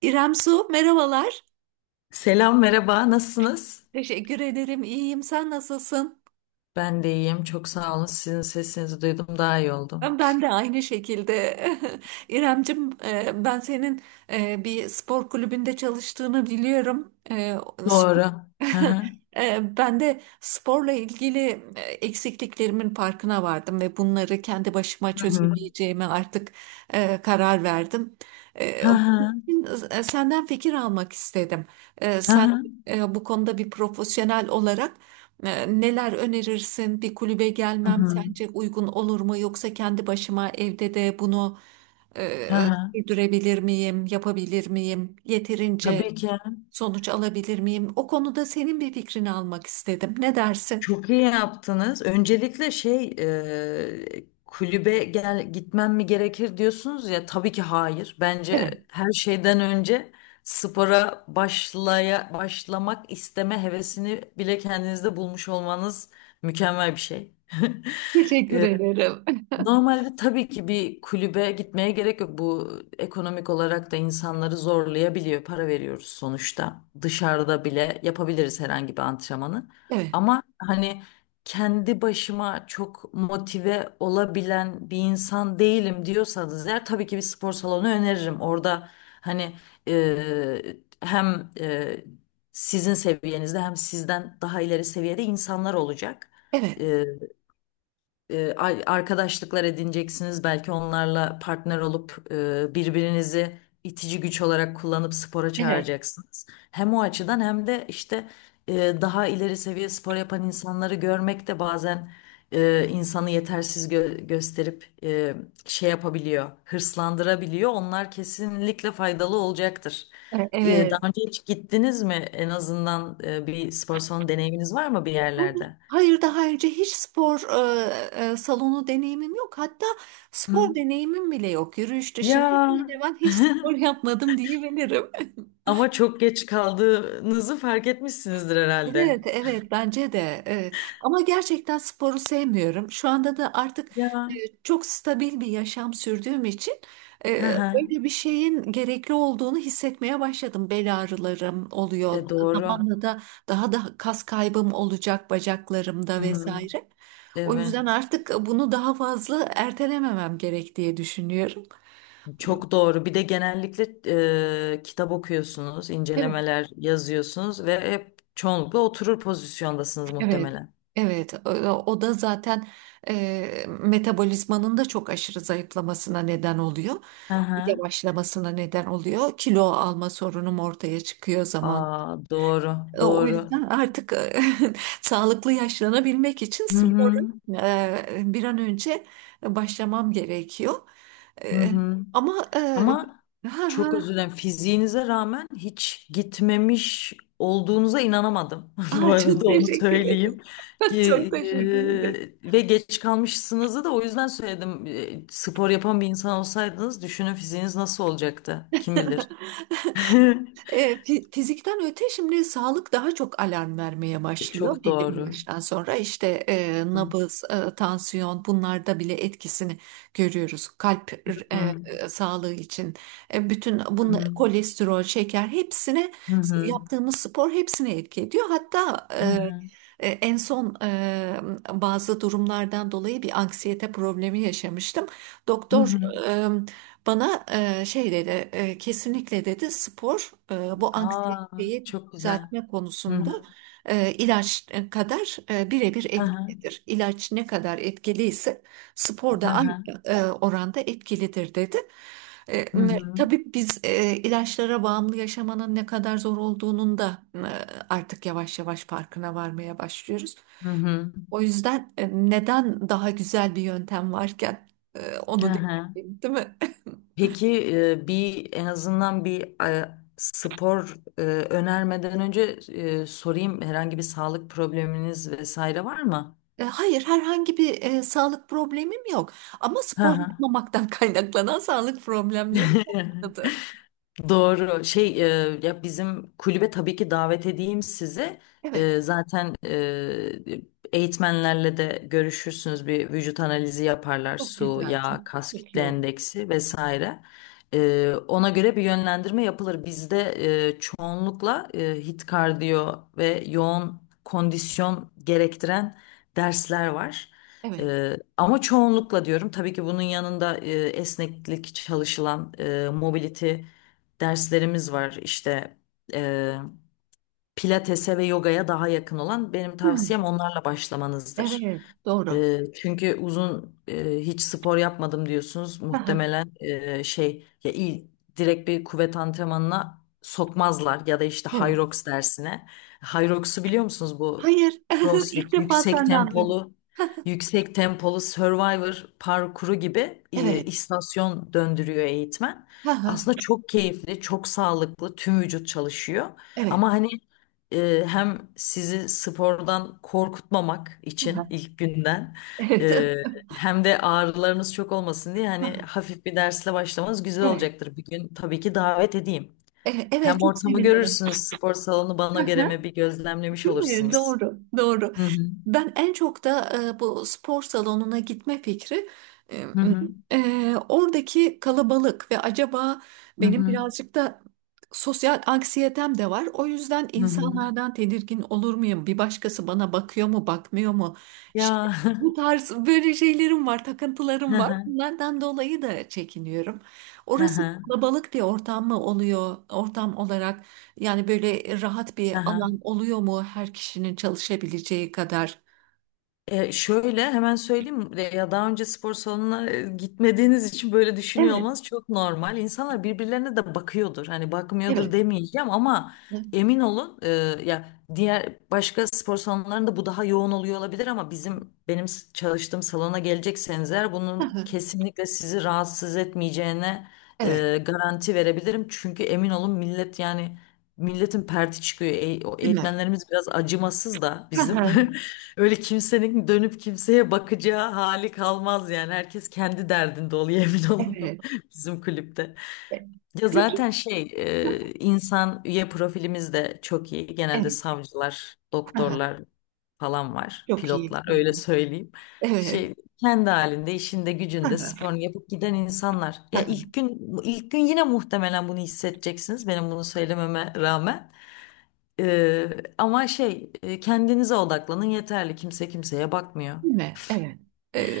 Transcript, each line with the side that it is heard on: right: İrem Su, merhabalar.
left: Selam, merhaba. Nasılsınız?
right: Teşekkür ederim, iyiyim. Sen nasılsın?
left: Ben de iyiyim. Çok sağ olun. Sizin sesinizi duydum. Daha iyi oldum.
right: Ben de aynı şekilde. İremcim, ben senin bir spor kulübünde çalıştığını biliyorum. Sp-
left: Doğru. Hı hı.
right: Ben de sporla ilgili eksikliklerimin farkına vardım ve bunları kendi başıma
left: Hı hı.
right: çözemeyeceğime artık karar verdim. E,
left: Hı
right: Bunun
left: hı.
right: için, senden fikir almak istedim.
left: Hı
right: Sen
left: hı.
right: bu konuda bir profesyonel olarak neler önerirsin? Bir kulübe
left: Hı
right: gelmem
left: hı.
right: sence uygun olur mu? Yoksa kendi başıma evde de bunu
left: Hı
right: e,
left: hı.
right: sürdürebilir miyim? Yapabilir miyim? Yeterince
left: Tabii ki.
right: sonuç alabilir miyim? O konuda senin bir fikrini almak istedim. Ne dersin?
left: Çok iyi yaptınız. Öncelikle şey kulübe gitmem mi gerekir diyorsunuz ya tabii ki hayır.
right: Evet,
left: Bence her şeyden önce spora başlamak isteme hevesini bile kendinizde bulmuş olmanız mükemmel bir şey.
right: teşekkür ederim.
left: Normalde tabii ki bir kulübe gitmeye gerek yok. Bu ekonomik olarak da insanları zorlayabiliyor. Para veriyoruz sonuçta. Dışarıda bile yapabiliriz herhangi bir antrenmanı.
right: Evet,
left: Ama hani kendi başıma çok motive olabilen bir insan değilim diyorsanız eğer tabii ki bir spor salonu öneririm. Orada hani hem sizin seviyenizde hem sizden daha ileri seviyede insanlar olacak.
right: evet.
left: E, arkadaşlıklar edineceksiniz. Belki onlarla partner olup birbirinizi itici güç olarak kullanıp spora
right: Evet,
left: çağıracaksınız. Hem o açıdan hem de işte daha ileri seviye spor yapan insanları görmek de bazen insanı yetersiz gösterip şey yapabiliyor, hırslandırabiliyor. Onlar kesinlikle faydalı olacaktır. Daha
right: evet.
left: önce hiç gittiniz mi? En azından bir spor salonu deneyiminiz var mı bir
right: Hayır,
left: yerlerde?
right: hayır, daha önce hiç spor salonu deneyimim yok. Hatta spor
left: Hı.
right: deneyimim bile yok. Yürüyüş dışında
left: Ya.
right: hemen hemen hiç spor yapmadım diyebilirim.
left: Ama çok geç kaldığınızı fark etmişsinizdir herhalde.
right: Evet, evet bence de. Evet. Ama gerçekten sporu sevmiyorum. Şu anda da artık e,
left: Ya.
right: çok stabil bir yaşam sürdüğüm için e,
left: Hı hı.
right: öyle bir şeyin gerekli olduğunu hissetmeye başladım. Bel ağrılarım oluyor.
left: Doğru.
right: Zamanla da daha da kas kaybım olacak bacaklarımda
left: Hmm,
right: vesaire. O yüzden
left: evet.
right: artık bunu daha fazla ertelememem gerek diye düşünüyorum.
left: Çok doğru. Bir de genellikle kitap okuyorsunuz,
right: Evet.
left: incelemeler yazıyorsunuz ve hep çoğunlukla oturur pozisyondasınız
right: Evet,
left: muhtemelen.
right: evet. O o da zaten metabolizmanın da çok aşırı zayıflamasına neden oluyor.
left: Hı hı.
right: Yavaşlamasına neden oluyor. Kilo alma sorunum ortaya çıkıyor zaman.
left: Aa, doğru,
right: O
left: doğru.
right: yüzden artık sağlıklı yaşlanabilmek için
left: Hı
right: sporu
left: hı.
right: bir an önce başlamam gerekiyor.
left: Hı
right: E,
left: hı.
right: Ama
left: Ama
right: ha, ha.
left: çok özür dilerim. Fiziğinize rağmen hiç gitmemiş olduğunuza inanamadım. Bu
right: Aa, çok
left: arada onu
right: teşekkür ederim.
left: söyleyeyim.
right: Çok teşekkür
left: Ge-
right: ederim.
left: ve geç kalmışsınızı da o yüzden söyledim. Spor yapan bir insan olsaydınız düşünün, fiziğiniz nasıl olacaktı? Kim bilir?
right: Fizikten öte şimdi sağlık daha çok alarm vermeye başlıyor
left: Çok
right: belli bir
left: doğru.
right: yaştan sonra işte
left: Hı
right: nabız, tansiyon bunlarda bile etkisini görüyoruz. Kalp
left: hı.
right: sağlığı için bütün
left: Hı
right: bunla,
left: hı.
right: kolesterol, şeker hepsine
left: Hı hı.
right: yaptığımız spor hepsine etki ediyor. Hatta en son bazı durumlardan dolayı bir anksiyete problemi yaşamıştım.
left: Hı
right: Doktor
left: hı.
right: e, bana şey dedi, kesinlikle dedi spor bu
left: Aa,
right: anksiyeteyi
left: çok güzel.
right: düzeltme
left: Hı
right: konusunda
left: hı.
right: ilaç kadar birebir
left: Hı hı.
right: etkilidir. İlaç ne kadar etkiliyse spor
left: Hı
right: da aynı
left: hı.
right: oranda etkilidir dedi.
left: Hı hı.
right: Tabii biz ilaçlara bağımlı yaşamanın ne kadar zor olduğunun da artık yavaş yavaş farkına varmaya başlıyoruz.
left: Hı hı.
right: O yüzden neden daha güzel bir yöntem varken
left: Hı
right: onu
left: hı.
right: deneyimleyeyim, değil mi?
left: Peki bir, en azından bir spor önermeden önce sorayım, herhangi bir sağlık probleminiz vesaire var mı?
right: Hayır, herhangi bir sağlık problemim yok. Ama
left: Hı
right: spor
left: hı.
right: yapmamaktan kaynaklanan sağlık problemlerim başladı.
left: Doğru. Şey ya bizim kulübe tabii ki davet edeyim sizi.
right: Evet,
left: Zaten eğitmenlerle de görüşürsünüz. Bir vücut analizi yaparlar.
right: çok
left: Su,
right: güzel, çok
left: yağ, kas
right: çok
left: kütle
right: iyi oldu.
left: endeksi vesaire. Ona göre bir yönlendirme yapılır. Bizde çoğunlukla hit kardiyo ve yoğun kondisyon gerektiren dersler var.
right: Evet.
left: Ama çoğunlukla diyorum, tabii ki bunun yanında esneklik çalışılan mobility derslerimiz var işte, e, pilatese ve yogaya daha yakın olan. Benim tavsiyem
right: Hmm,
left: onlarla başlamanızdır.
right: evet, doğru.
left: Çünkü uzun, hiç spor yapmadım diyorsunuz.
right: Aha,
left: Muhtemelen şey, ya iyi, direkt bir kuvvet antrenmanına sokmazlar ya da işte
right: evet.
left: Hyrox dersine. Hyrox'u biliyor musunuz? Bu
right: Hayır, ilk
left: CrossFit,
right: defa senden duydum.
left: yüksek tempolu Survivor parkuru gibi,
right: Evet,
left: istasyon döndürüyor eğitmen.
right: aha,
left: Aslında çok keyifli, çok sağlıklı, tüm vücut çalışıyor.
right: evet,
left: Ama hani hem sizi spordan korkutmamak için
right: aha,
left: ilk günden,
right: evet,
left: e, hem de ağrılarınız çok olmasın diye hani
right: aha,
left: hafif bir dersle başlamanız güzel
right: evet.
left: olacaktır. Bir gün tabii ki davet edeyim. Hem
right: Evet, çok
left: ortamı
right: sevinirim.
left: görürsünüz, spor salonu bana göre mi bir gözlemlemiş
right: Değil mi?
left: olursunuz.
right: Doğru, doğru.
left: Hı hı,
right: Ben en çok da bu spor salonuna gitme fikri e,
left: hı hı,
right: oradaki kalabalık ve acaba
left: hı
right: benim
left: hı.
right: birazcık da sosyal anksiyetem de var. O yüzden
left: Hı hı.
right: insanlardan tedirgin olur muyum? Bir başkası bana bakıyor mu, bakmıyor mu?
left: Ya.
right: İşte bu tarz böyle şeylerim var, takıntılarım
left: Hı
right: var.
left: hı,
right: Bunlardan dolayı da çekiniyorum.
left: hı
right: Orası
left: hı.
right: kalabalık bir ortam mı oluyor, ortam olarak? Yani böyle rahat bir
left: Hı hı.
right: alan oluyor mu her kişinin çalışabileceği kadar?
left: Şöyle hemen söyleyeyim. Ya daha önce spor salonuna gitmediğiniz için böyle düşünüyor
right: Evet,
left: olmanız çok normal. İnsanlar birbirlerine de bakıyordur. Hani
right: evet.
left: bakmıyordur demeyeceğim ama
right: Hı
left: emin olun, ya diğer başka spor salonlarında bu daha yoğun oluyor olabilir ama bizim, benim çalıştığım salona gelecekseniz eğer, bunun
right: hı.
left: kesinlikle sizi rahatsız etmeyeceğine
right: Evet,
left: garanti verebilirim. Çünkü emin olun, millet yani milletin perti çıkıyor. O
right: değil mi?
left: eğitmenlerimiz biraz acımasız da
right: Hı
left: bizim.
right: hı.
left: Öyle kimsenin dönüp kimseye bakacağı hali kalmaz yani. Herkes kendi derdinde oluyor, emin olun.
right: Evet.
left: Bizim kulüpte.
right: E,
left: Ya zaten
right: Peki.
left: şey,
right: Hı,
left: insan üye profilimiz de çok iyi. Genelde
right: evet.
left: savcılar,
right: Hı hı.
left: doktorlar falan var.
right: Çok iyi.
left: Pilotlar,
right: Hı,
left: öyle söyleyeyim.
right: evet.
left: Şey, kendi halinde, işinde,
right: Hı
left: gücünde
right: hı,
left: sporunu yapıp giden insanlar.
right: hı
left: Ya
right: hı.
left: ilk gün, ilk gün yine muhtemelen bunu hissedeceksiniz benim bunu söylememe rağmen. Ee, ama şey, kendinize odaklanın yeterli. Kimse kimseye bakmıyor.
right: Değil mi? Evet. e,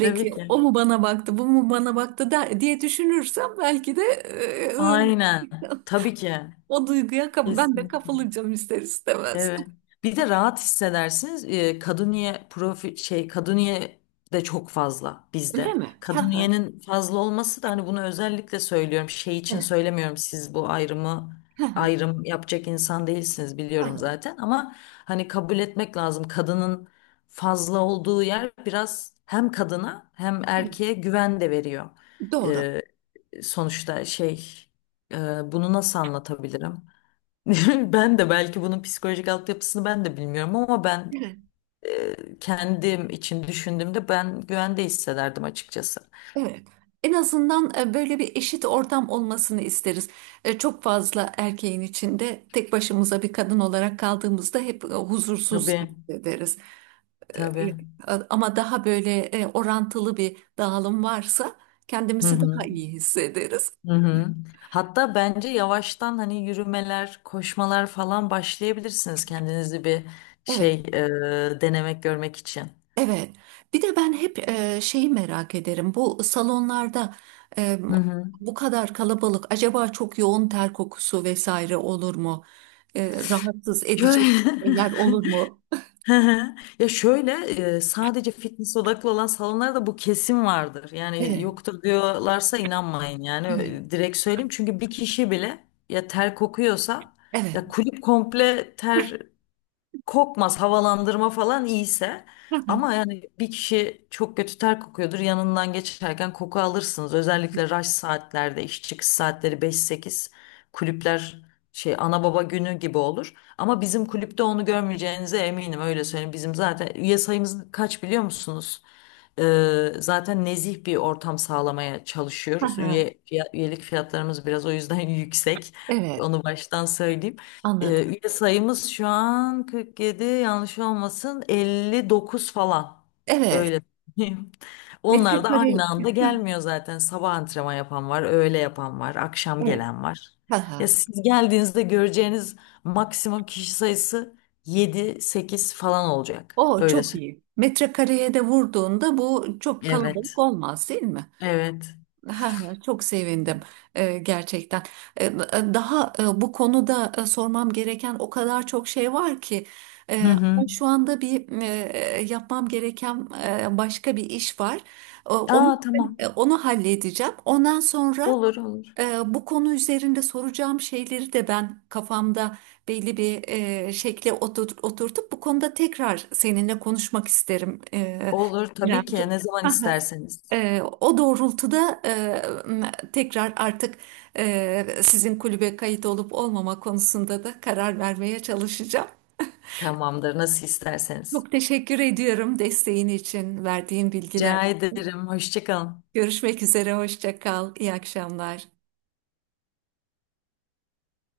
left: Tabii ki.
right: o mu bana baktı, bu mu bana baktı der, diye düşünürsem belki de
left: Aynen. Tabii ki.
right: ben de
left: Kesinlikle.
right: kapılacağım ister istemez.
left: Evet. Bir de rahat hissedersiniz. Kaduniye profi, şey, Kaduniye de çok fazla
right: Değil
left: bizde.
right: mi? Hı hı,
left: Kaduniye'nin fazla olması da, hani, bunu özellikle söylüyorum. Şey için
right: evet.
left: söylemiyorum. Siz bu
right: Hı hı,
left: ayrım yapacak insan değilsiniz,
right: hı
left: biliyorum
right: hı.
left: zaten, ama hani kabul etmek lazım. Kadının fazla olduğu yer biraz hem kadına hem
right: Evet.
left: erkeğe güven de veriyor.
right: Doğru.
left: Ee, sonuçta şey, bunu nasıl anlatabilirim? Ben de belki bunun psikolojik altyapısını ben de bilmiyorum ama ben
right: Evet.
left: kendim için düşündüğümde ben güvende hissederdim açıkçası.
right: Evet. En azından böyle bir eşit ortam olmasını isteriz. Çok fazla erkeğin içinde tek başımıza bir kadın olarak kaldığımızda hep huzursuz
left: Tabii,
right: hissederiz. E,
left: tabii.
right: e, Ama daha böyle orantılı bir dağılım varsa
left: Hı
right: kendimizi daha
left: hı,
right: iyi hissederiz.
left: hı hı. Hatta bence yavaştan hani yürümeler, koşmalar falan başlayabilirsiniz kendinizi bir
right: Evet,
left: şey, denemek, görmek için.
right: evet. Bir de ben hep şeyi merak ederim. Bu salonlarda e,
left: Hı hı.
right: bu kadar kalabalık acaba çok yoğun ter kokusu vesaire olur mu? Rahatsız edecek
left: Şöyle.
right: şeyler olur mu?
left: Hı hı. Ya şöyle, sadece fitness odaklı olan salonlarda bu kesin vardır. Yani
right: Evet,
left: yoktur diyorlarsa inanmayın yani,
right: evet,
left: Direkt söyleyeyim. Çünkü bir kişi bile ya ter kokuyorsa,
right: evet.
left: ya kulüp komple ter kokmaz havalandırma falan iyiyse,
right: Hı hı.
left: ama yani bir kişi çok kötü ter kokuyordur, yanından geçerken koku alırsınız, özellikle rush saatlerde, iş çıkış saatleri 5-8 kulüpler şey ana baba günü gibi olur. Ama bizim kulüpte onu görmeyeceğinize eminim, öyle söyleyeyim. Bizim zaten üye sayımız kaç biliyor musunuz? Zaten nezih bir ortam sağlamaya
right: Hı
left: çalışıyoruz.
right: hı.
left: Üyelik fiyatlarımız biraz o yüzden yüksek.
right: Evet,
left: Onu baştan söyleyeyim.
right: anladım.
left: Üye sayımız şu an 47, yanlış olmasın, 59 falan.
right: Evet,
left: Öyle söyleyeyim. Onlar da
right: metrekare.
left: aynı anda gelmiyor zaten. Sabah antrenman yapan var, öğle yapan var, akşam
right: Evet.
left: gelen var.
right: Hı hı.
left: Ya siz geldiğinizde göreceğiniz maksimum kişi sayısı 7-8 falan olacak.
right: O
left: Öyle
right: çok
left: söyleyeyim.
right: iyi. Metrekareye de vurduğunda bu çok
left: Evet.
right: kalabalık olmaz, değil mi?
left: Evet.
right: Ha, çok sevindim gerçekten. E, Daha bu konuda sormam gereken o kadar çok şey var ki
left: Hı
right: e,
left: hı.
right: ama şu anda bir yapmam gereken başka bir iş var. Onu
left: Aa, tamam.
right: onu halledeceğim. Ondan sonra
left: Olur olur.
right: bu konu üzerinde soracağım şeyleri de ben kafamda belli bir şekle oturtup bu konuda tekrar seninle konuşmak isterim.
left: Olur tabii ki,
right: İremciğim.
left: ne zaman isterseniz.
right: O doğrultuda tekrar artık sizin kulübe kayıt olup olmama konusunda da karar vermeye çalışacağım.
left: Tamamdır, nasıl isterseniz.
right: Çok teşekkür ediyorum desteğin için, verdiğin bilgiler.
left: Rica ederim. Hoşça kalın.
right: Görüşmek üzere, hoşça kal, iyi akşamlar.